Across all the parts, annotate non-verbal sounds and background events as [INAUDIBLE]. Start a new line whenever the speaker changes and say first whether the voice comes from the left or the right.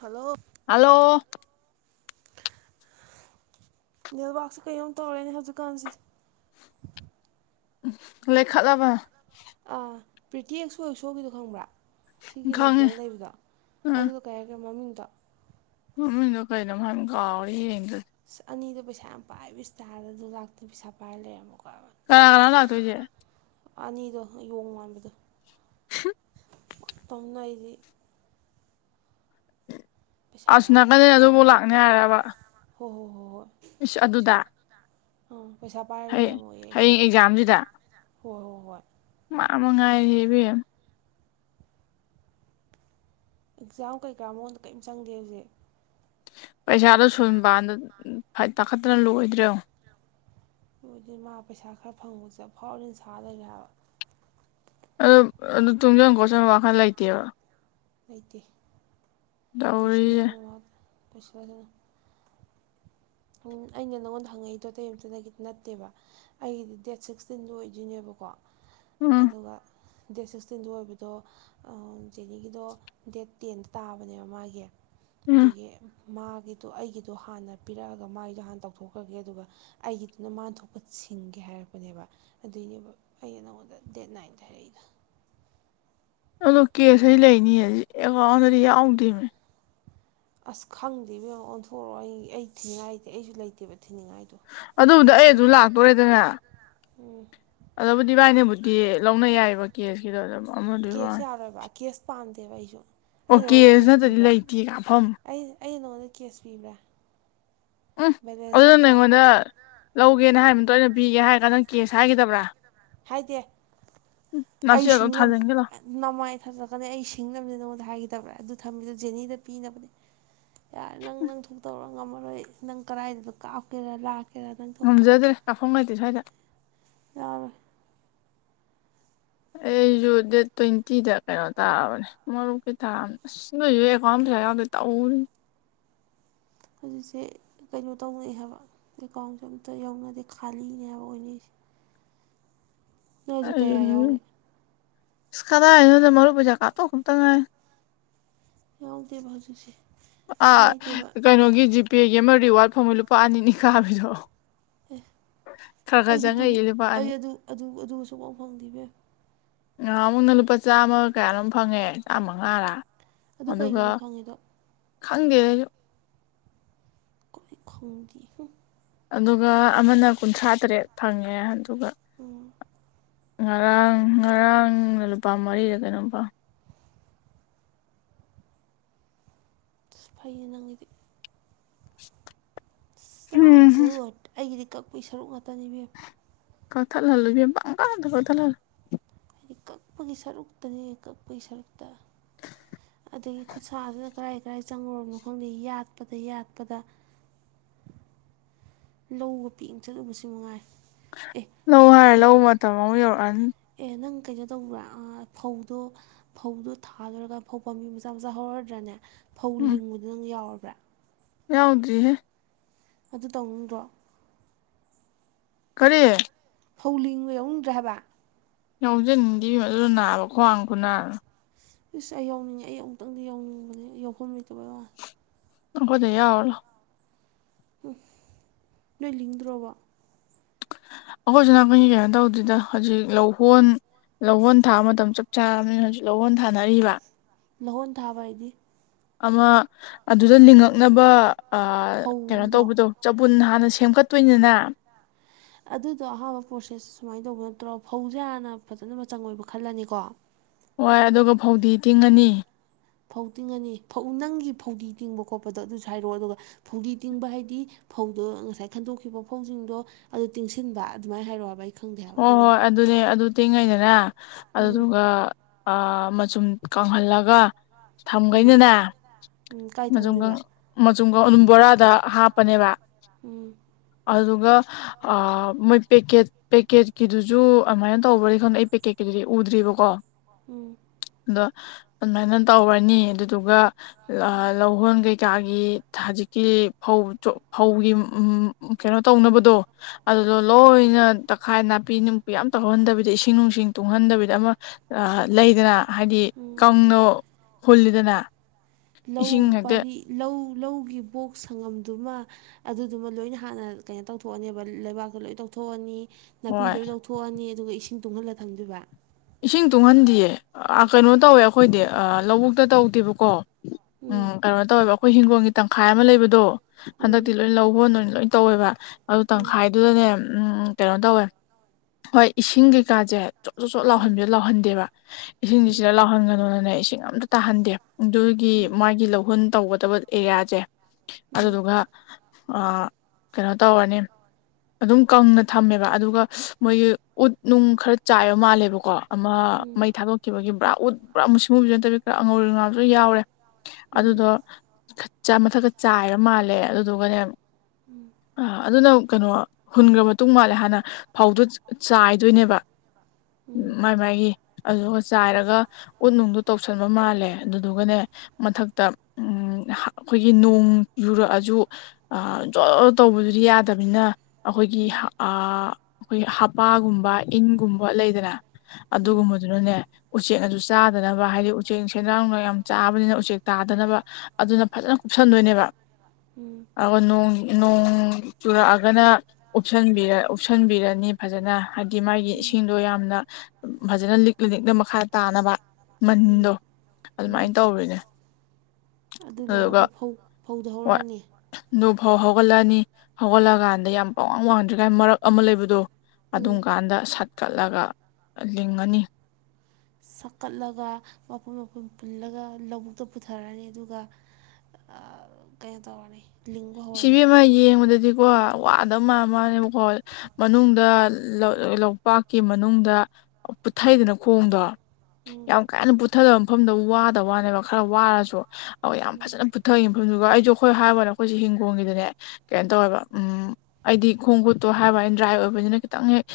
right: Hello
left: hello
right: ꯃ ꯑꯁꯨ ꯀꯨ ꯇꯧꯔꯅꯤꯁ ꯗꯗꯨꯀꯥꯟ ꯁꯩ
left: ꯂꯈꯥꯕ
right: ꯑ ꯄ꯭ꯔꯤꯇꯤ ꯑꯁꯣꯏꯁꯣꯏꯒꯤꯗꯣ ꯈꯪꯕ꯭ꯔꯥ ꯁꯤꯒꯤ
left: ꯈꯪꯉꯦ
right: ꯂꯝꯐꯦꯜ ꯂꯩꯕꯗꯣ ꯑꯗꯨꯗꯣ ꯀꯌꯥꯒꯦ ꯃꯃꯤꯡꯗꯣ
left: ꯎꯃꯤꯗ ꯀꯩꯩꯅ ꯍ ꯀꯥꯎ
right: ꯑꯁ ꯑꯅꯤꯗꯣ ꯄꯩꯁꯥ ꯌꯥꯝ ꯄꯥꯏꯕ ꯏꯁꯇꯥꯥꯔꯗ ꯑꯗꯨ ꯂꯥꯛꯇꯨ ꯄꯩꯁꯥ ꯄꯥꯏꯔ ꯂꯩꯔꯝꯃꯣꯀꯣ
left: ꯀꯅꯥ ꯀꯅꯥꯥ ꯂꯥꯛꯇꯣꯏꯁꯦ
right: ꯑꯅꯤꯗꯣ ꯌꯣꯡ ꯃꯥꯟꯕꯗꯣ
left: ꯍ
right: ꯇꯧꯅ ꯑꯩꯗꯤ ꯄꯩꯁꯥ
left: ꯑꯁ
right: ꯌꯥꯝ
left: ꯅꯥꯀꯟꯗ
right: ꯄꯥꯏꯕꯁꯤꯗ
left: ꯑꯗꯨꯐꯥꯎ ꯂꯥꯛꯅꯤ ꯍꯥꯏꯔꯦꯔꯕ
right: ꯍꯣꯏ ꯍꯣꯏ ꯍꯣꯏ ꯍꯣꯏ
left: ꯏꯁꯁ
right: ꯄꯩꯁꯥ
left: ꯑꯗꯨꯗ
right: ꯑꯥ ꯄꯩꯁꯥ ꯄꯥꯏꯔ
left: ꯍꯌꯦ
right: ꯂꯩꯔꯝꯃꯣꯏꯌꯦ ꯑꯩꯁꯦ
left: ꯍꯌꯦꯡ ꯑꯦꯛꯖꯥꯝꯁꯤꯗ
right: ꯍꯣꯏ ꯍꯣꯏ ꯍꯣꯏ
left: ꯌꯥꯝ ꯑꯃ ꯉꯥꯏꯔꯤꯦꯕꯦꯝ
right: ꯑꯦꯛꯖꯥꯝ ꯀꯩꯀꯔꯥ ꯃꯉꯣꯟꯗ ꯀꯔꯤꯝ ꯆꯪꯗꯦ ꯍꯧꯖꯤꯛ
left: ꯄꯩꯁꯥꯗꯣ ꯁꯣꯏꯕꯗ ꯇꯥꯈꯠꯇꯅ ꯂꯣꯏꯗ꯭ꯔꯣ
right: ꯑꯗꯨꯗꯤ ꯃꯥ ꯄꯩꯁꯥ ꯈꯔ ꯐꯪꯕꯁꯨꯦꯐꯥꯎꯔ ꯟꯁꯥ ꯂꯩꯔꯦ ꯍꯥꯏꯕ
left: ꯑꯗꯨ ꯑꯗꯨ ꯇꯨꯡꯖꯟ ꯈꯣꯠꯆꯟꯕ ꯋꯥꯈꯜ ꯂꯩꯇꯦꯕ
right: ꯂꯩꯇꯦ
left: ꯇꯧꯔꯤꯁꯦ
right: ꯂꯣꯏꯁꯤꯜꯂꯁꯤꯅ ꯂꯣꯏꯁꯤꯜꯂꯁꯤꯅ ꯑꯩꯅ ꯅꯪꯉꯣꯟꯗ ꯍꯪꯉꯛꯏꯗꯣꯇꯇꯩꯝꯇꯅꯒꯤ ꯅꯠꯇꯦꯕ ꯑꯩꯒꯤꯗꯤ ꯗꯦꯠ ꯁꯤꯛꯁꯇꯤꯟ ꯑꯣꯏꯗꯣꯏꯅꯦꯕꯀꯣ
left: ꯎꯝ
right: ꯑꯗꯨꯒ ꯗꯦꯠ ꯁꯤꯛꯁꯇꯤꯟꯗꯨ ꯑꯣꯏꯕꯗꯣ ꯆꯦꯅꯤꯒꯤꯗꯣ ꯗꯦꯠ ꯇꯦꯟꯗ ꯇꯥꯕꯅꯦꯕ ꯃꯥꯒꯤ
left: ꯎꯝ
right: ꯑꯗꯨꯒꯤ ꯃꯥꯒꯤꯗꯣ ꯑꯩꯒꯤꯗꯣ ꯍꯥꯟꯅ ꯄꯤꯔꯛꯑ ꯑꯗꯨꯒ ꯃꯥꯏꯗꯣ ꯍꯥꯟ ꯇꯧꯊꯣꯛꯈ꯭ꯔꯒꯦ ꯑꯗꯨꯒ ꯑꯩꯒꯤꯗꯨꯅ ꯃꯥꯅ ꯊꯣꯛꯄ ꯁꯤꯡꯒꯦ ꯍꯥꯏꯔꯛꯄꯅꯦꯕ ꯑꯗꯨꯏꯅꯦꯕ ꯑꯩꯩꯅ ꯅꯪꯉꯣꯟꯗ ꯗꯦꯠ ꯅꯥꯏꯟꯗ ꯍꯥꯏꯔꯛꯏꯗ
left: [INAUDIBLE] ꯑꯗꯣ ꯀꯦꯁ ꯑꯩ ꯂꯩꯅꯤ ꯍꯧꯖꯤ ꯑꯦꯀꯥꯎꯟꯗꯗꯤ ꯌꯥꯎꯗ꯭ꯔꯤꯅꯦ
right: ꯑꯁ ꯈꯪꯗꯦꯕ ꯑꯣꯟꯊꯣꯔꯛꯑꯣ ꯑꯩ ꯑꯩ ꯊꯤꯉꯥꯏꯇꯦ ꯑꯩꯁꯨ ꯂꯩꯇꯦꯕ ꯊꯤꯅꯤꯡꯉꯥꯏꯗꯣ
left: ꯑꯗꯨꯕꯨꯗꯤ ꯑꯩ ꯑꯗꯨ
right: ꯇꯁꯦꯡꯅ
left: ꯂꯥꯛꯇꯣꯔꯦꯗꯅ
right: ꯎꯝ
left: ꯑꯗꯨꯕꯨꯗꯤꯚꯥꯏꯅꯦꯕꯨ ꯗꯤ ꯂꯧꯅ ꯌꯥꯏꯑꯕ ꯀꯦꯁꯀꯤꯗꯣ ꯑꯗꯨꯝ ꯑꯃꯗꯨꯒꯤ
right: ꯀꯦꯁ ꯌꯥꯔꯣꯏꯕ ꯀꯦꯁ ꯄꯥꯟꯝꯗꯦꯕ ꯑꯩꯁꯨ ꯑꯩ
left: ꯑꯣꯀꯦ
right: ꯅꯉꯣꯟꯗ
left: ꯑꯗꯨ
right: ꯀꯦꯁ
left: ꯅꯠꯇꯗꯤ
right: ꯄꯤꯕ꯭ꯔꯥ
left: ꯂꯩꯇꯦ ꯀꯥꯞꯐꯝ
right: ꯑꯩ ꯅꯉꯣꯟꯗ ꯀꯦꯁ ꯄꯤꯕ꯭ꯔꯥ
left: ꯎꯝ
right: ꯕꯦꯂꯦꯟꯁ
left: ꯑꯗꯨꯅ ꯅ
right: ꯅꯠꯇ꯭ꯔꯥ
left: ꯑꯩꯉꯣꯟꯗ ꯂꯧꯒꯦꯅ ꯍꯥꯏꯕꯇ ꯑꯣꯏꯅ ꯄꯤꯒꯦ ꯍꯥꯏꯔ ꯀꯥꯟꯗ ꯀꯦꯁ ꯍꯥꯏꯒꯗꯕ꯭ꯔꯥ
right: ꯍꯥꯏꯗꯤꯦ
left: ꯅꯥꯆꯦ
right: ꯑꯩ
left: ꯑꯗꯨꯝ ꯊꯥꯖꯤꯟꯒꯦ ꯂꯥꯎ
right: ꯁꯤꯡꯅꯕ ꯅꯃꯥꯏ ꯊꯥꯖꯛꯀꯅꯤ ꯑꯩ ꯁꯤꯡꯅꯕꯅꯦ ꯅꯉꯣꯟꯗ ꯍꯥꯏꯈꯤꯗꯕ꯭ꯔꯥ ꯑꯗꯨ ꯊꯝꯃꯤꯗꯣ ꯖꯦꯅꯤꯗ ꯄꯤꯅꯕꯅꯦ ꯌꯥꯔꯦ ꯅꯪ ꯅꯪ ꯊꯣꯛꯇꯧꯔꯣ ꯉꯝꯃꯔꯣꯏ ꯅꯪ ꯀꯗꯥꯏꯗꯣ ꯀꯥꯞꯀꯦꯔꯥ ꯂꯥꯛꯀꯦ
left: ꯉꯝꯖꯗ꯭ꯔꯦ ꯀꯥꯈꯐꯝ ꯂꯩꯇꯦ ꯁ꯭ꯋꯥꯏꯗ
right: ꯑ
left: ꯑꯩꯁꯨ ꯗꯦꯠ ꯇ꯭ꯋꯦꯟꯇꯤꯗ ꯀꯩꯅꯣ ꯇꯥꯕꯅꯦ ꯃꯣꯏꯕꯨ ꯀꯩ ꯇꯥ ꯁꯤ ꯂꯁꯨ ꯀꯣꯝ ꯗ [UNINTELLIGIBLE] ꯇ ꯎꯅꯤ
right: ꯍꯧꯖꯤꯛꯁꯦ ꯀꯩꯅꯣ ꯇꯧꯅꯩ ꯍꯥꯏꯕ ꯑꯦꯀꯥꯎꯟꯁꯦ ꯑꯝꯇ ꯌꯧꯅꯗꯦ ꯈꯥꯜꯂꯤꯅꯦ ꯍꯥꯏꯕ ꯑꯣꯏꯁꯦ
left: [INAUDIBLE]
right: ꯅꯣꯏꯖꯤꯛ ꯀꯌꯥ ꯌꯥꯎꯏꯦ
left: ꯏꯁꯀꯗꯥ ꯏꯅ ꯃꯔꯨꯕꯨꯖꯥꯀꯥꯇ ꯨꯨꯝꯇꯪꯥꯏ
right: ꯌꯥꯎꯗꯦꯕ ꯍꯧꯖꯤꯛꯁꯦ
left: ꯑꯥ
right: ꯄꯥꯏꯗꯦꯕ
left: ꯀꯩꯅꯣꯒꯤ ꯖꯤꯄꯦꯒꯤ ꯑꯃ ꯔꯤꯋꯥꯔꯠ ꯐꯪꯕ ꯂꯨꯄꯥ ꯑꯅꯤꯅꯤ ꯈꯥꯕꯤꯔꯛꯑꯣ
right: ꯑꯦ
left: ꯂꯨꯄꯥ ꯑꯅꯤ
right: ꯑꯩꯗꯤꯁꯨꯐꯥꯎ ꯐꯪꯗꯕ
left: ꯉꯍ ꯑꯃꯨꯛꯅ ꯂꯨꯄꯥ ꯆꯥꯝꯃ ꯀꯌꯥ ꯂꯣꯝ ꯐꯪꯉꯦ ꯆꯥꯝꯃ ꯉꯥꯔ
right: ꯑꯗꯨ ꯀꯩꯒꯤꯅꯣ ꯐꯪꯉꯤꯗꯣ
left: ꯈꯪꯦ
right: ꯀꯣꯏ ꯈꯥꯎꯗꯤ
left: ꯑꯗꯨꯒ ꯑꯃꯅ ꯀꯨꯟꯊ꯭ꯔꯥ ꯇꯔꯦꯠ ꯐꯪꯉꯦ ꯑꯗꯨꯒ
right: ꯎꯝ
left: ꯉꯔꯥꯡ ꯉꯔꯥꯡꯅ ꯂꯨꯄꯥ ꯃꯔꯤꯗ ꯀꯩꯅꯣꯝ ꯄꯥꯎ
right: ꯁꯤꯨꯐꯥꯏ ꯅꯉꯏꯗꯤ ꯆ
left: ꯎꯝ
right: ꯒꯗ ꯑꯩꯒꯤꯗꯤ ꯀꯛꯄꯒꯤ ꯁꯔꯨꯛ ꯉꯥꯛꯇꯅꯤ ꯃꯦꯝ
left: ꯀꯊ ꯂꯜꯂꯨꯕꯤ ꯄ ꯀꯥꯟꯗ ꯀꯊ ꯂꯜꯂꯨ
right: ꯍꯥꯏꯗꯤ ꯀꯛꯄꯒꯤ ꯁꯔꯨꯛꯇꯅꯦ ꯀꯛꯄꯒꯤ ꯁꯔꯨꯛꯇ ꯑꯗ ꯑꯗꯒꯤ ꯈꯨꯠꯁꯥꯁꯤꯅ ꯀꯔꯥꯏ ꯀꯗꯥꯏ ꯆꯪꯉꯨꯔꯝꯅꯣ ꯈꯪꯗꯦ ꯌꯥꯠꯄꯗ ꯌꯥꯠꯄꯗ ꯂꯧꯒ ꯄꯤ ꯆꯠꯂꯨꯕꯁꯨ ꯅꯨꯡꯉꯥꯏ
left: ꯂꯧ ꯍꯥꯏꯔꯦ ꯂꯧꯕ ꯃꯇꯝ ꯑꯃꯨꯛ ꯌꯧꯔꯛꯑꯅꯤ
right: ꯑꯦ ꯅꯪ ꯀꯩꯅꯣ ꯇꯧꯕ꯭ꯔꯥ ꯐꯧꯗꯣ ꯐꯧꯗꯣ ꯊꯥꯗꯔꯒ ꯐꯧ ꯄꯥꯝꯕꯤ ꯃꯆꯥ ꯃꯆꯥ ꯍꯧꯔꯗ꯭ꯔꯥꯅꯦ ꯐꯧ ꯂꯤꯡꯕꯗꯨ ꯅꯪ ꯌꯥꯎꯔꯕ꯭ꯔꯥ
left: ꯌꯥꯎꯗ꯭ꯔꯤ
right: ꯑꯗꯨ ꯇꯧꯅꯤꯡꯗ꯭ꯔꯣ
left: ꯈꯔꯤ
right: ꯐꯧꯂꯤꯡꯉ ꯌꯥꯎꯅꯤꯡꯗ꯭ꯔꯦ ꯍꯥꯏꯕ
left: ꯌꯥꯖ ꯗꯤ ꯃꯗꯨꯗ ꯅꯥꯕ ꯈ꯭ꯋꯥꯡ ꯀꯅꯥ
right: ꯏꯁꯁ ꯑꯩ ꯌꯥꯎꯅꯤꯡꯉꯦ ꯑꯩ ꯑꯃꯨꯛꯇꯪꯗꯤ ꯌꯥꯎꯅꯤꯡꯕꯅꯦ ꯌꯥꯎꯐꯝ ꯂꯩꯇꯕꯩ ꯋꯥ
left: ꯀꯗꯤ ꯌꯥꯎꯎꯂꯣ
right: ꯎ ꯅꯣꯏ ꯂꯤꯡꯗ꯭ꯔꯣꯕ
left: ꯑꯩꯈꯣꯏꯁꯨ ꯅꯥꯀꯟꯒꯤ ꯀꯩꯅꯣ ꯇꯧꯗꯣꯏꯗ ꯍꯧꯖꯤꯛ ꯂꯧꯍꯣꯟ ꯂꯧꯒꯣꯟ ꯊꯥꯕ ꯃꯇꯝ ꯆꯞ ꯆꯥꯕꯅꯤꯅ ꯍꯧꯖꯤꯛ ꯂꯣꯟ ꯊꯥꯅꯔꯤꯕ
right: ꯂꯍꯣꯟ ꯊꯥꯕ ꯍꯥꯏꯗꯤ
left: ꯑꯃ ꯑꯗꯨꯗ ꯂꯤꯡꯉꯛꯅꯕ ꯀꯩꯅꯣ
right: ꯐꯧꯗꯣ
left: ꯇꯧꯕꯗꯣ ꯆ ꯎꯟ ꯍꯥꯟꯅ ꯁꯦꯝꯒꯠꯇꯣꯏꯅꯤꯅ
right: ꯑꯗꯨꯗꯣ ꯑꯍꯥꯥꯟꯕ ꯄ꯭ꯔꯣꯁꯦꯁ ꯁꯨꯃꯥꯏꯅ ꯇꯧꯕ ꯅꯠꯇ꯭ꯔꯣ ꯐꯧꯁꯦ ꯍꯥꯟꯅ ꯐꯖꯅ ꯃꯆꯪ ꯑꯣꯏꯕ ꯈꯜꯂꯅꯤꯀꯣ
left: ꯍꯣꯏ ꯑꯗꯨꯒ ꯐꯧꯗꯤ ꯇꯤꯡꯉꯅꯤ
right: ꯐꯧ ꯇꯤꯡꯉꯅꯤ ꯐꯧ ꯅꯪꯒꯤ ꯐꯧꯗꯤ ꯇꯤꯡꯕ ꯈꯣꯠꯄꯗꯣ ꯑꯗꯨꯁꯨ ꯍꯥꯏꯔꯛꯑꯣ ꯑꯗꯨꯒ ꯐꯧꯗꯤ ꯇꯤꯡꯕ ꯍꯥꯏꯗꯤ ꯐꯧꯗꯣ ꯉꯁꯥꯏ ꯈꯟꯗꯣꯛꯈꯤꯕ ꯐꯧꯁꯤꯡꯗꯣ ꯑꯗꯨ ꯇꯤꯡꯁꯤꯟꯕ ꯑꯗꯨꯃꯥꯏꯅ ꯍꯥꯏꯔꯣ ꯍꯥꯏꯕ ꯑꯩ ꯈꯪꯗꯦ ꯍꯥꯏꯕ
left: ꯍꯣꯏ
right: ꯑꯗꯨꯒꯤꯅꯤ
left: ꯍꯣꯏ ꯑꯗꯨꯅꯦ ꯑꯗꯨ ꯇꯤꯡꯉꯩꯗꯅ
right: ꯎꯝ
left: ꯑꯗꯨꯗꯨꯒ ꯑꯥ ꯃꯆꯨꯝ ꯀꯪꯍꯜꯂꯒ
right: ꯎꯝ
left: ꯊꯝꯈꯩꯅꯅ
right: ꯎꯝ ꯀꯥꯏ
left: ꯃꯆꯨꯝ ꯀꯪ
right: ꯊꯝꯗꯣꯏꯕ
left: ꯃꯆꯨꯝꯒ ꯑꯗꯨꯝ ꯕꯣꯔꯥ ꯗ ꯍꯥꯞꯄꯅꯦꯕ
right: ꯎꯝ
left: ꯑꯗꯨꯗꯨꯒ ꯃꯣꯏ ꯄꯦꯛꯀꯦꯠ ꯄꯦꯛꯀꯦꯠꯀꯤꯗꯨꯁꯨ ꯑꯗꯃꯥꯏꯅ ꯇꯧꯕꯔꯗꯤ ꯈꯪꯗ‌ꯦ ꯑꯩ ꯄꯦꯀꯦꯠꯀꯤꯗꯨꯗꯤ ꯎꯗ꯭ꯔꯤꯕꯀꯣ
right: ꯎꯝ
left: ꯑꯗ‌ꯣ ꯑꯗꯨꯃꯥꯏꯅ ꯇꯧꯔꯅꯤ ꯑꯗꯨꯗꯨꯒ ꯂꯧꯍꯣꯟ ꯀꯩꯀꯥꯒꯤ ꯍꯧꯖꯤꯛꯀꯤ ꯐꯧ ꯆ‌ꯣꯠ ꯐꯧꯒꯤ ꯎꯝ ꯎꯝ ꯀꯩꯅꯣ ꯇꯧꯅꯕꯗꯣ ꯑꯗꯨꯗꯣ ꯂꯣꯏꯅ ꯇꯛꯈꯥꯏ ꯅꯥꯄꯤ ꯅꯨꯡꯄꯤ ꯑꯝꯇ ꯍꯧꯍꯟꯗꯕꯤꯗ ꯏꯁꯤꯡ ꯅꯨꯡꯁꯤꯡ ꯇꯨꯡꯍꯟꯗꯕꯤꯗ ꯑꯃ ꯑꯥ ꯂꯩꯗꯅ ꯍꯥꯏꯗꯤ
right: ꯎꯝ
left: ꯀꯪꯅ ꯍꯨꯜꯂꯤꯗꯅ ꯏꯁꯤꯡ
right: ꯂꯧ
left: ꯍꯦꯛꯇ
right: ꯄꯔꯤ ꯂꯧ ꯂꯧꯒꯤ ꯕꯣꯛꯁ ꯁꯪꯉꯝꯗꯨꯃ ꯑꯗꯨꯗꯨꯃ ꯂꯣꯏꯅ ꯍꯥꯟꯅ ꯀꯩꯅꯣ ꯇꯧꯊꯣꯛꯑꯅꯦꯕ ꯂꯩꯕꯥꯛꯇ ꯂꯣꯏꯅ ꯇꯧꯊꯣꯛ ꯂꯧꯊꯣꯛꯑꯅꯤ ꯅꯥꯄꯤ
left: ꯍꯣꯏ
right: ꯂꯣꯏ ꯂꯧꯊꯣꯛꯑꯅꯤ ꯑꯗꯨꯒ ꯏꯁꯤꯡ ꯇꯨꯡꯍꯜꯂ ꯊꯝꯗꯣꯏꯕ
left: ꯏꯁꯤꯡ ꯇꯨꯡꯍꯟꯗꯤꯌꯦ ꯑꯥ ꯀꯩꯅꯣ ꯇꯧꯋꯦ ꯑꯩꯈꯣꯏꯗꯤ ꯑꯥ ꯂꯧꯕꯨꯛꯇ ꯇꯧꯗꯦꯕꯀꯣ ꯎꯝ ꯀꯩꯅꯣ ꯇꯧꯋꯦꯕ ꯑꯩꯈꯣꯏ ꯍꯤꯡꯒꯣꯜꯒꯤ ꯇꯪꯈꯥꯏ ꯑꯃ ꯂꯩꯕꯗꯣ
right: ꯎꯝ
left: ꯍꯟꯗꯛꯇꯤ ꯂꯣꯏ ꯂꯧꯍꯣꯟ ꯑꯣꯏꯅ ꯂꯣꯏꯅ ꯇꯧꯋꯦꯕ ꯑꯗꯨ
right: ꯎꯝ
left: ꯇꯪꯈꯥꯏꯗꯨꯗꯅꯦ ꯎꯝ ꯎꯝ ꯀꯩꯅꯣ ꯇꯧꯋꯦ ꯍꯣꯏ ꯏꯁꯤꯡ ꯀꯩꯀꯥꯖ‌ꯦ ꯖ‌ꯣꯠ ꯆꯣꯠ
right: ꯎꯝ
left: ꯂꯥꯎꯍꯟꯕꯤꯗ‌ꯣ ꯂꯥꯎꯍꯟꯗꯦꯕ
right: ꯎꯝ
left: ꯏꯁꯤꯡꯁꯤꯗ ꯂꯥꯎꯍꯟꯒꯅꯨꯅꯅꯦ ꯏꯁꯤꯡ ꯑꯝꯇ ꯇꯥꯍꯟꯗꯦ ꯑꯗꯨꯒꯤ ꯃꯥꯏꯒꯤ ꯂꯧꯍꯨꯟ ꯇꯧꯒꯗꯕ ꯑꯦꯔꯤꯌꯥꯁꯦ
right: ꯎꯝ ꯎꯝ
left: ꯑꯗꯨꯗꯨꯒ ꯑ ꯀꯩꯅꯣ ꯇꯧꯔꯅꯤ ꯑꯗꯨꯝ ꯀꯪꯅ ꯊꯝꯃꯦꯕ ꯑꯗꯨꯒ ꯃꯣꯏꯒꯤ ꯎꯠ ꯅꯨꯡ ꯈꯔ ꯆꯥꯏꯕ ꯃꯥꯜꯂꯦ ꯀꯣ ꯑꯃ
right: ꯎꯝ
left: ꯃꯩ ꯊꯥꯗꯣꯛꯈꯤꯕꯒꯤ ꯕꯔꯥ ꯎꯠ ꯕꯔꯥ ꯃꯨꯁꯤꯠꯃꯨꯕꯤ ꯅꯠꯇꯕꯤ ꯈꯔ ꯑ ꯉꯧꯔꯤꯉꯥꯥꯡꯁꯨ ꯌꯥꯎꯔꯦ
right: ꯎꯝ ꯎꯝ
left: ꯑꯗꯨꯗꯣ ꯈꯠ ꯆ ꯃꯊꯛꯇ ꯆꯥꯏꯔ ꯃꯥꯜꯂꯦ ꯑꯗꯨꯗꯨꯒꯅꯦ ꯑ ꯑꯗꯨꯅ ꯀꯩꯅꯣ ꯍꯨꯟꯒ꯭ꯔ ꯃꯇꯨꯡ ꯃꯥꯜꯂꯦ ꯍꯥꯟꯅ ꯐꯧꯗꯣ ꯑꯥ ꯆꯥꯏꯗꯣꯏꯅꯦꯕ ꯃꯥꯏ ꯃꯥꯏꯒꯤ ꯑꯗꯨꯒ ꯆꯥꯏꯔꯒ ꯎꯠꯅꯨꯡꯗ‌ꯣ ꯇꯧꯁꯟꯕ ꯃꯥꯜꯂꯦ ꯑꯗꯨꯗꯨꯒꯅꯦ ꯃꯊꯛꯇ ꯎꯝ ꯑꯥ ꯑꯩꯈꯣꯏꯒꯤ ꯅꯣꯡ ꯌꯨꯔꯛꯑꯁꯨ ꯑ ꯖꯣꯔ ꯖꯣꯔ ꯇꯧꯕꯗꯨꯗꯤ ꯌꯥꯗꯕꯅꯤꯅ ꯑꯩꯈꯣꯏꯒꯤ ꯍ ꯑ ꯑꯩꯈꯣꯏ ꯑꯥ ꯍꯞꯄꯥꯒꯨꯝꯕ ꯏꯟꯒꯨꯝꯕ ꯂꯩꯗꯅ
right: ꯎꯝ
left: ꯑꯗꯨꯒꯨꯝꯕꯗꯨꯅꯅꯦ ꯎꯆꯦꯛꯅꯖꯨ ꯆꯥꯗꯅꯕ ꯍꯥꯏꯗꯤ ꯎꯆꯦꯛ ꯁꯦꯟꯗ꯭ꯔꯥꯡ ꯅꯨꯡꯂꯥꯡ ꯌꯥꯝ ꯆꯥꯕꯅꯤꯅ ꯎꯆꯦꯛ ꯇꯥꯗꯅꯕ ꯑꯗꯨꯅ ꯐꯖꯅ ꯁꯟꯗꯣꯏꯅꯦꯕ
right: ꯎꯝ ꯎꯝ
left: ꯑꯗꯨꯒ ꯅꯣꯡ ꯅꯣꯡ ꯆꯨꯔꯛꯑꯒꯅ ꯎꯞꯁꯟꯕꯤꯔ ꯎꯞꯁꯟꯕꯤꯔꯅꯤ ꯐꯖꯅ ꯍꯥꯏꯗꯤ ꯃꯥꯒꯤ ꯏꯁꯤꯡꯗꯣ ꯌꯥꯝꯅ ꯐꯖꯅ ꯂꯤꯛꯅ ꯂꯤꯛꯅ ꯃꯈꯥ ꯇꯥꯅꯕ
right: ꯎꯝ
left: ꯃꯟꯗꯣ
right: ꯎꯝ
left: ꯑꯗꯨꯃꯥꯏꯅ ꯇꯧꯔꯤꯅꯦ
right: ꯑꯗꯨ
left: ꯑꯗꯨꯒ
right: ꯂꯣꯏꯔꯒ ꯐꯧ ꯐꯧꯗ‌ꯣ ꯍꯧꯔꯛꯑꯅꯤ
left: ꯐꯧ ꯍꯧꯒꯠꯂꯛꯑꯅꯤ ꯍꯧꯒꯠꯂꯛꯑꯀꯥꯟꯗ ꯌꯥꯝ ꯄꯋꯥꯡ ꯋꯥꯡꯗ꯭ꯔꯤꯀꯥꯏ ꯃꯔꯛ ꯑꯃ ꯂꯩꯕꯗꯣ ꯑꯗꯨꯝ
right: ꯎꯝ
left: ꯀꯥꯟꯗ ꯁꯠꯀꯠꯂꯒ ꯑ ꯂꯤꯡꯉꯅꯤ
right: ꯁꯠꯀꯠꯂꯒ ꯃꯄꯨꯟ ꯃꯄꯨꯟ ꯄꯨꯜꯂꯒ ꯂꯧꯕꯨꯛꯇ ꯄꯨꯊꯔꯅꯤ ꯑꯗꯨꯒ ꯑ ꯀꯩꯅꯣ ꯇꯧꯔꯅꯤ ꯂꯤꯡꯕ
left: ꯏꯁ
right: ꯍꯧꯔꯅꯤ
left: ꯏꯕ‌ꯦꯝꯃꯥ ꯌꯦꯡꯕꯗꯗꯤ ꯀꯣ ꯋꯥꯗ ꯃꯥꯟꯕꯋꯥꯅ‌ꯦꯕꯀꯣ ꯑꯥ ꯃꯅꯨꯡꯗ ꯑꯥ ꯂ ꯂꯧꯄꯥꯛꯀꯤ ꯃꯅꯨꯡꯗ ꯄꯨꯠꯊꯩꯗꯅ ꯈꯣꯡꯗꯣ
right: ꯎꯝ
left: ꯌꯥꯝ ꯀꯥꯏꯟꯅ ꯄꯨꯊꯗꯕ ꯃꯐꯝꯗ ꯋꯥꯗ ꯋꯥꯅꯦꯕ ꯈꯔ ꯋꯥꯔꯁꯨ ꯑꯣ ꯌꯥꯝ
right: ꯎꯝ
left: ꯐꯖꯅ ꯄꯨꯊꯥꯒꯤ ꯃꯐꯝꯗꯨꯒ ꯑꯩꯁꯨ ꯑꯩꯈꯣꯏ ꯍꯥꯏꯕꯋꯥꯅ ꯑꯩꯈꯣꯏꯖ‌ꯦ ꯍꯤꯡꯒ‌ꯣꯟꯒꯤꯗꯅꯦ ꯀꯩꯅꯣ ꯇꯧꯋꯦꯕ ꯎꯝ ꯑꯩꯗꯤ ꯈꯣꯡ ꯈꯨꯨꯠꯇꯣ ꯍꯥꯏꯕꯋꯅꯤ ꯗ꯭ꯔꯥꯏ ꯑꯣꯏꯕꯅꯤꯅ ꯈꯤꯇꯪ ꯍꯦꯛ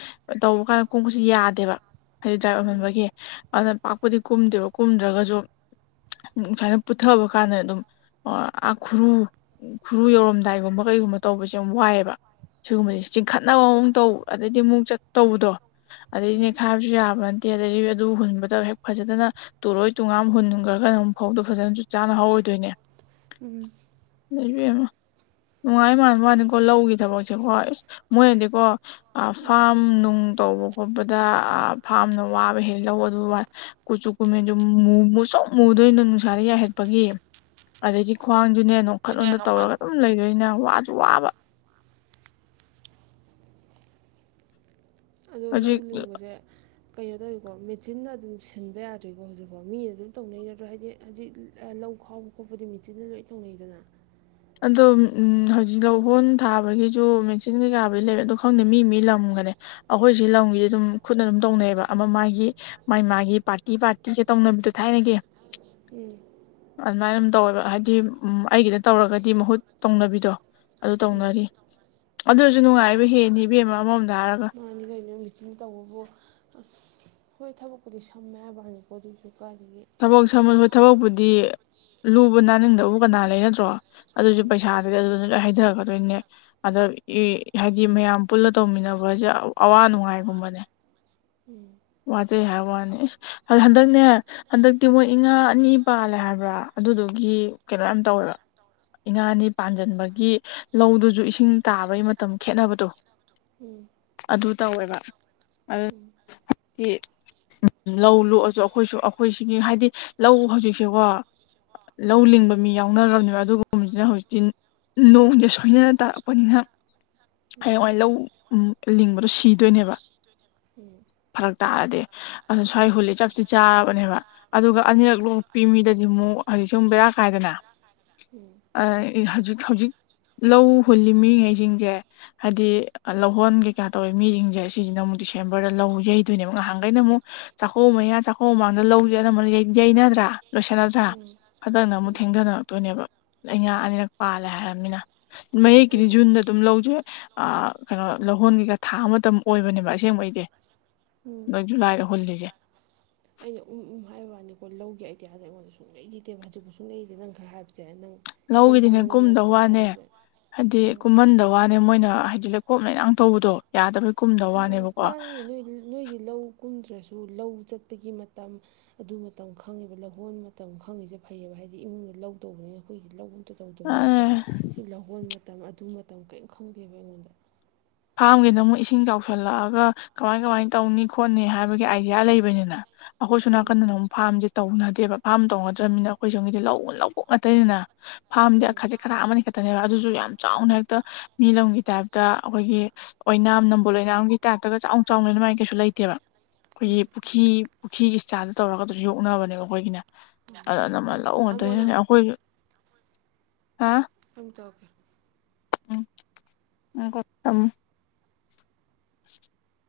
left: ꯇꯧꯕ ꯀꯥꯟꯗ ꯈ‌ꯣꯡꯈꯨꯠꯁꯨ ꯌꯥꯗꯦꯕ ꯍꯥꯏꯗꯤ ꯗ꯭ꯔꯥꯏ
right: ꯎꯝ
left: ꯑꯣꯏꯃꯟꯕꯒꯤ ꯑꯗꯨꯅ ꯄꯥꯛꯄꯨꯗꯤ ꯀꯨꯝꯗꯦꯕ ꯀꯨꯝꯗ꯭ꯔꯒꯁꯨ ꯁꯨꯃꯥꯏꯅ ꯄꯨꯊꯕ ꯀꯥꯟꯗ ꯑꯗꯨꯝ ꯑ ꯈꯨꯔꯨ ꯈꯨꯔꯨ ꯌꯧꯔꯝꯗꯥꯏꯒꯨꯝꯕ ꯀꯩꯒꯨꯝꯕ ꯇꯧꯕꯁꯦ ꯌꯥꯝ ꯋꯥꯏꯑꯦꯕ
right: ꯎꯝ
left: ꯁꯤꯒꯨꯝꯕꯕꯁꯦ ꯆꯤꯡꯈꯠꯅꯕ ꯃꯑꯣꯡ ꯇꯧ ꯑꯗꯩꯗꯤ ꯑꯃꯨꯛ ꯆꯠ ꯇꯧꯕꯗꯣ ꯑꯗꯩ
right: ꯎꯝ
left: ꯅꯦꯛꯈꯥꯏꯕꯁꯨ ꯌꯥꯕ ꯇꯦ ꯑꯗꯒꯤ ꯑꯗꯨ ꯍꯨꯟꯕꯗ ꯍꯦꯛ ꯐꯖꯅ ꯇꯨꯔꯣꯏ ꯇꯨꯉꯥꯝ ꯍꯨꯟꯈ꯭ꯔꯒꯅꯛ ꯐꯧꯗꯣ ꯐꯖꯅ ꯆ ꯆꯥꯅ ꯍꯧꯔꯋꯏ ꯗꯨꯏꯅꯦ
right: ꯎꯝ
left: ꯏꯕꯦꯝꯃ ꯅꯨꯡꯉꯥꯏ ꯃꯥꯟꯕ꯭ꯋꯥꯅꯤ ꯀꯣ ꯂꯧꯒꯤ ꯊꯕꯛꯁꯦꯀꯣ ꯃꯣꯏꯅꯗꯤꯀꯣ ꯑ
right: ꯎꯝ
left: ꯐꯥꯝ ꯅꯨꯡ ꯇꯧꯕ ꯈꯣꯠꯄ ꯗ ꯑ ꯐꯥꯔꯝꯅ ꯋꯥꯕ ꯍꯦꯛ ꯂꯧ ꯑꯗꯨꯒ ꯀꯨꯆꯨ ꯀꯨꯃꯦꯟꯗꯨ ꯃꯨꯁꯨꯛ ꯃꯨꯗꯣꯏꯅꯤ ꯅꯨꯡꯁꯥꯗ ꯌꯥꯏꯍꯠꯄꯒꯤ ꯑꯗꯒꯤ ꯈ꯭ꯋꯥꯡꯁꯨꯅꯦ ꯋꯥꯈꯜꯂꯣꯟꯗ ꯇꯧꯔꯒ ꯑꯗꯨꯝ ꯂꯩꯗꯣꯏꯅꯦ ꯋꯥꯁꯨ ꯋꯥꯕ
right: ꯑꯗꯣ ꯂꯧ
left: ꯍꯧꯖꯤꯛ
right: ꯂꯤꯡꯕꯁꯦ ꯀꯩꯅꯣ ꯇꯧꯋꯤꯀꯣ ꯃꯦꯆꯤꯟꯅ ꯑꯗꯨꯝ ꯁꯤꯟꯕ ꯌꯥꯗꯔꯤꯀꯣ ꯍꯧꯖꯤꯛꯐꯥꯎ ꯃꯤꯅ ꯑꯗꯨꯝ ꯇꯧꯅꯩ ꯅꯠꯇ꯭ꯔꯣ ꯍꯥꯏꯗꯤ ꯍꯖꯤꯛ ꯂꯧ ꯈꯥꯎꯕ ꯈꯣꯠꯄꯗꯤ ꯃꯦꯆꯤꯟꯅ ꯂꯣꯏ ꯇꯧꯅꯩꯗꯅ
left: ꯑꯗꯣ ꯐꯝ ꯍꯧꯖꯤꯛ ꯂꯧꯍꯣꯟ ꯊꯥꯕꯒꯤꯁꯨ ꯃꯦꯆꯤꯟ ꯀꯩꯀꯥꯕꯨ ꯂꯩꯔꯦ ꯑꯗꯣ ꯈꯪꯗꯦ ꯃꯤ ꯃꯤ ꯂꯝꯒꯅꯤ ꯑꯩꯈꯣꯏ ꯁꯤ ꯂꯝꯒꯤꯗꯤ ꯗꯨꯝ ꯈꯨꯠꯅ ꯑꯗꯨꯝ ꯇꯩꯅꯩꯌꯦꯕ ꯑꯃ ꯃꯥꯒꯤ ꯃꯥꯏ ꯃꯥꯏꯒꯤ ꯅꯕꯗꯣ ꯊꯥꯏꯅꯒꯤ
right: ꯎꯝ
left: ꯑꯗꯨꯃꯥꯏꯅ ꯑꯗꯨꯝ ꯇꯧꯋꯦꯕ ꯍꯥꯏꯗꯤ ꯑꯩꯒꯤꯗ ꯇꯧꯔꯒꯗꯤ ꯃꯍꯨꯠ ꯇꯣꯡꯅꯕꯤꯗꯣ꯫ ꯑꯗꯨ
right: ꯎꯝ
left: ꯇꯧꯅꯔꯤ ꯑꯗꯨꯖꯨ ꯅꯨꯡꯉꯥꯏ꯫
right: ꯑꯗꯨꯁꯨ ꯃꯥꯅꯤ ꯀꯩꯅꯣ ꯃꯤꯆꯤꯟꯅ ꯇꯧꯕꯕꯨ ꯑꯁ ꯍꯣꯏ ꯊꯕꯛꯄꯨꯗꯤ ꯁꯝꯃꯦ ꯍꯥꯏꯕꯋꯥꯅꯤ ꯑꯗꯨꯖꯨ
left: ꯊꯕꯛ ꯁꯝꯃꯕ ꯊꯕꯛꯄꯨꯗꯤ ꯂꯨꯕ ꯅꯥꯅꯤꯡꯗꯕꯕꯨ ꯀꯅꯥ ꯂꯩ ꯅꯠꯇ꯭ꯔꯣ꯫ ꯑꯗꯨꯁꯨ
right: ꯎꯝ
left: ꯄꯩꯁꯥꯗꯨꯗꯤ ꯑꯗꯨꯗ ꯂꯣꯏ ꯍꯩꯗꯔꯛꯀꯗꯣꯏꯅꯦ ꯑꯗ ꯏ-ꯍꯥꯏꯗꯤ ꯃꯌꯥꯝ ꯄꯨꯜꯂ ꯇꯧꯃꯤꯟꯅꯕꯖꯦ ꯑꯋꯥ ꯅꯨꯡꯉꯥꯏꯒꯨꯝꯕꯅꯦ
right: ꯎꯝ
left: ꯋꯥꯖꯩ ꯍꯥꯏꯕ ꯋꯥꯅꯤ ꯏꯁ ꯑꯗꯨ ꯍꯟꯗꯛꯅꯦ ꯍꯟꯗꯛꯇꯤ ꯃꯣꯏ ꯏꯉꯥ ꯑꯅꯤ ꯄꯥꯜꯂꯦ ꯍꯥꯏꯕ꯭ꯔꯥ ꯑꯗꯨꯗꯨꯒꯤ ꯀꯩꯅꯣ ꯌꯥꯝ ꯇꯧꯋꯦꯕ ꯏꯉꯥ ꯑꯅꯤ ꯄꯥꯟꯖꯟꯕꯒꯤ ꯂꯧꯗꯨꯖꯨ ꯏꯁꯤꯡ ꯇꯥꯕꯩ ꯃꯇꯝ ꯈꯦꯠꯅꯕꯗꯣ
right: ꯎꯝ
left: ꯑꯗꯨ ꯇꯧꯋꯦꯕ ꯑꯗꯨ
right: ꯎꯝ
left: [UNINTELLIGIBLE] ꯂꯧ ꯂꯣꯛꯑꯖꯨ ꯑꯈꯣꯏꯁꯨ ꯑꯩꯈꯣꯏꯁꯤꯒꯤ ꯍꯥꯏꯗꯤ ꯂꯧ ꯍꯧꯖꯤꯛꯁꯦꯀꯣ ꯂꯧ
right: ꯎꯝ ꯎꯝ ꯎꯝ
left: ꯂꯤꯡꯕ ꯃꯤ ꯌꯥꯎꯅꯔꯕꯅꯦꯕ ꯑꯗꯨꯒꯨꯝꯕꯖꯤꯅ ꯍꯧꯖꯤꯛꯇꯤ ꯅꯣꯡꯖꯦ ꯁꯣꯏꯅꯅ ꯇꯥꯔꯛꯄꯅꯤꯅ ꯍꯌꯦꯡꯋꯥꯏ ꯂꯧ ꯎꯝ ꯂꯤꯡꯕꯗꯣ ꯁꯤꯗꯣꯏꯅꯦꯕ ꯐꯔꯛ ꯇꯥꯔꯗꯤ ꯑꯗꯨ ꯁ꯭ꯋꯥꯏ ꯍꯨꯂꯦ ꯆꯥꯛꯁꯤ ꯆꯥꯔꯕꯅꯦꯕ ꯑꯗꯨꯒ ꯑꯅꯤꯔꯛ ꯂꯣꯛꯄꯤ ꯃꯤꯗꯗꯤ ꯑꯃꯨꯛ ꯍꯧꯖꯤꯛꯁꯤꯃꯨꯛ ꯕꯦꯔꯥ ꯀꯥꯏꯗꯅ ꯑ ꯍꯧꯖꯤꯛ-ꯍꯧꯖꯤꯛ ꯂꯧ ꯍꯨꯜꯂꯤ ꯃꯤꯉꯩꯖꯤꯡꯖꯦ ꯍꯥꯏꯗꯤ ꯂꯧꯍꯣꯟ ꯀꯩꯀꯥ ꯇꯧꯔꯤ ꯃꯤꯖꯤꯡꯖꯦ ꯁꯤꯁꯤꯅ ꯑꯃꯨꯛ ꯗꯤꯁꯦꯝꯕꯔꯗ ꯂꯧ ꯌꯩꯗꯣꯏꯅꯦꯕ ꯉꯍꯥꯟꯒꯩꯅ ꯑꯃꯨꯛ ꯆꯥꯛꯀꯧ ꯃꯌꯥ ꯆꯥꯛꯀꯧꯕ ꯃꯃꯥꯡ ꯗ ꯂꯧꯖꯦ ꯑꯅꯝꯕꯅ ꯌꯩꯅꯗ꯭ꯔꯥ ꯂꯣꯏꯁꯟꯅꯗ꯭ꯔꯥ
right: ꯎꯝ ꯎꯝ
left: ꯍꯟꯗꯛꯅ ꯑꯃꯨꯛ
right: ꯎꯝ ꯎꯝ
left: ꯊꯦꯡꯗꯔꯛꯇꯣꯏꯅꯦꯕ ꯏꯉꯥ ꯑꯅꯤꯔꯛ ꯄꯥꯜꯂꯦ ꯍꯥꯏꯔꯝꯃꯤꯅ ꯃꯌꯦꯛꯀꯤꯗꯤ
right: ꯑꯩꯅ
left: ꯖꯨꯟꯗ ꯑꯗꯨꯝ ꯂꯧꯖꯦ ꯑ ꯀꯩꯅꯣ ꯂꯧꯍꯣꯟꯒꯤꯒ ꯊꯥꯕ ꯃꯇꯝ ꯑꯣꯏꯕꯅꯦꯕ ꯑꯁꯦꯡꯕꯩꯗꯤ
right: ꯎꯝ
left: ꯅꯣꯏ ꯖꯨꯂꯥꯏꯗ ꯍꯨꯜꯂꯤꯖꯦ꯫
right: ꯑꯩꯅ ꯎꯝ-ꯎꯝ ꯍꯥꯏꯕ ꯋꯥꯅꯤꯀꯣ ꯂꯧꯒꯤ ꯑꯥꯏꯗꯤꯌꯥꯖꯦ ꯑꯩꯉꯣꯟꯗ ꯁꯨꯡꯂꯩ ꯂꯩꯇꯦꯕ ꯍꯧꯖꯤꯛꯄꯨ ꯁꯨꯡꯂꯩ ꯂꯩꯇꯦ ꯅꯪ ꯈꯔ ꯍꯥꯏꯕꯁꯦ ꯅꯪ ꯏꯄꯪ
left: ꯂꯧꯒꯤꯗꯤꯅꯦ
right: ꯄꯪꯕ ꯅꯪꯅ
left: ꯀꯨꯝꯗ
right: ꯈꯔ
left: ꯋꯥꯅꯦ
right: ꯍꯥꯏꯕꯁꯦ
left: ꯍꯥꯏꯗꯤ
right: ꯎꯝ
left: ꯀꯨꯝꯍꯟꯗ ꯋꯥꯅꯦ ꯃꯣꯏꯅ ꯍꯥꯏꯗꯤ ꯂꯩꯈꯣꯝ-ꯂꯩꯅꯥꯡ ꯇꯧꯕꯗꯣ ꯌꯥꯗꯕ
right: ꯃꯥ ꯃꯥꯅꯦ ꯅꯣꯏ-ꯅꯣꯏꯗꯤ ꯂꯧ ꯀꯨꯝꯗ꯭ꯔꯣ ꯇ꯭ꯔꯁꯨ ꯂꯧ ꯆꯠꯄꯒꯤ ꯃꯇꯝ ꯑꯗꯨ ꯃꯇꯝ ꯈꯪꯉꯤꯕ ꯂꯧꯍꯣꯟ ꯃꯇꯝ ꯈꯪꯉꯤꯖꯦ ꯐꯩꯌꯦꯕ ꯍꯥꯏꯗꯤ ꯃꯤꯒꯤ ꯂꯧ ꯇꯧꯕꯅꯤꯅ ꯑꯩꯈꯣꯏꯗꯤ ꯂꯧꯕ ꯑꯝꯇ ꯇꯧꯗ꯭ꯔꯤꯕꯅꯤꯅꯀꯣ
left: ꯑꯦ
right: ꯁꯤ ꯂꯧꯍꯣꯟ ꯃꯇꯝ ꯑꯗꯨ ꯃꯇꯝ ꯀꯔꯤꯝ ꯈꯪꯗꯦꯕ ꯑꯩꯉꯣꯟꯗ꯫
left: ꯐꯥꯔꯝꯒꯤꯅ ꯑꯃꯨꯛ ꯏꯁꯤꯡ ꯆꯥꯎꯁꯤꯜꯂꯛꯑꯒ ꯀꯃꯥꯏ-ꯀꯃꯥꯏꯅ ꯇꯧꯅꯤ ꯈꯣꯠꯅꯤ ꯍꯥꯏꯕꯒꯤ ꯑꯥꯏꯗꯤꯌꯥ ꯂꯩꯕꯅꯤꯅ꯫ ꯑꯈꯣꯏ ꯁꯣꯝ
right: ꯎꯝ
left: ꯅꯥꯀꯟꯗꯅ ꯑꯃꯨꯛ ꯐꯥꯔꯝꯖꯦ ꯇꯧꯅꯗꯦꯕ ꯐꯥꯔꯝ ꯇꯧꯅꯗ꯭ꯔꯃꯤꯅ ꯑꯩꯈꯣꯏ ꯁꯣꯝꯒꯤꯗꯤ ꯂꯧ ꯂꯧꯕꯨꯛ ꯉꯥꯛꯇꯅꯤꯗꯅ꯫ ꯐꯥꯝꯗꯤ
right: ꯎꯝ
left: ꯑ-ꯈꯖꯤꯛ-ꯈꯔꯥꯛ ꯑꯃꯅꯤ ꯈꯛꯇꯅꯦꯕ ꯑꯗꯨꯖꯨ ꯌꯥꯝ ꯆꯥꯎꯅ ꯍꯦꯛꯇ ꯃꯤ ꯂꯝꯒꯤ ꯇꯥꯏꯞꯇ ꯑꯩꯈꯣꯏꯒꯤ ꯑꯣꯏꯅꯥꯝ ꯅꯝꯕꯣꯜ ꯑꯣꯏꯅꯥꯝꯒꯤ ꯇꯥꯏꯞꯇꯒ ꯆꯥꯎꯅ-ꯆꯥꯎꯅ ꯑꯗꯨꯃꯥꯏꯅ ꯀꯩꯁꯨ ꯂꯩꯇꯦꯕ꯫ ꯑꯈꯣꯏꯒꯤ
right: ꯎꯝ
left: ꯄꯨꯈꯤ-ꯄꯨꯈꯤꯒꯤ ꯁ꯭ꯇꯥꯏꯜꯗ ꯇꯧꯔꯒ ꯑꯗꯨꯖꯨ ꯌꯣꯛꯅꯕꯅꯦꯕ ꯑꯈꯣꯏꯒꯤꯅ ꯑꯗꯅꯃ ꯂꯧ
right: ꯊꯝꯃꯣ ꯅꯪ
left: ꯉꯥꯛꯇꯅꯤꯅꯅꯦ ꯑꯈꯣꯏꯖꯨ ꯍꯥ
right: ꯇꯧꯒꯦ
left: ꯎꯝ ꯉꯥꯏꯈꯣ ꯇꯝ [INAUDIBLE]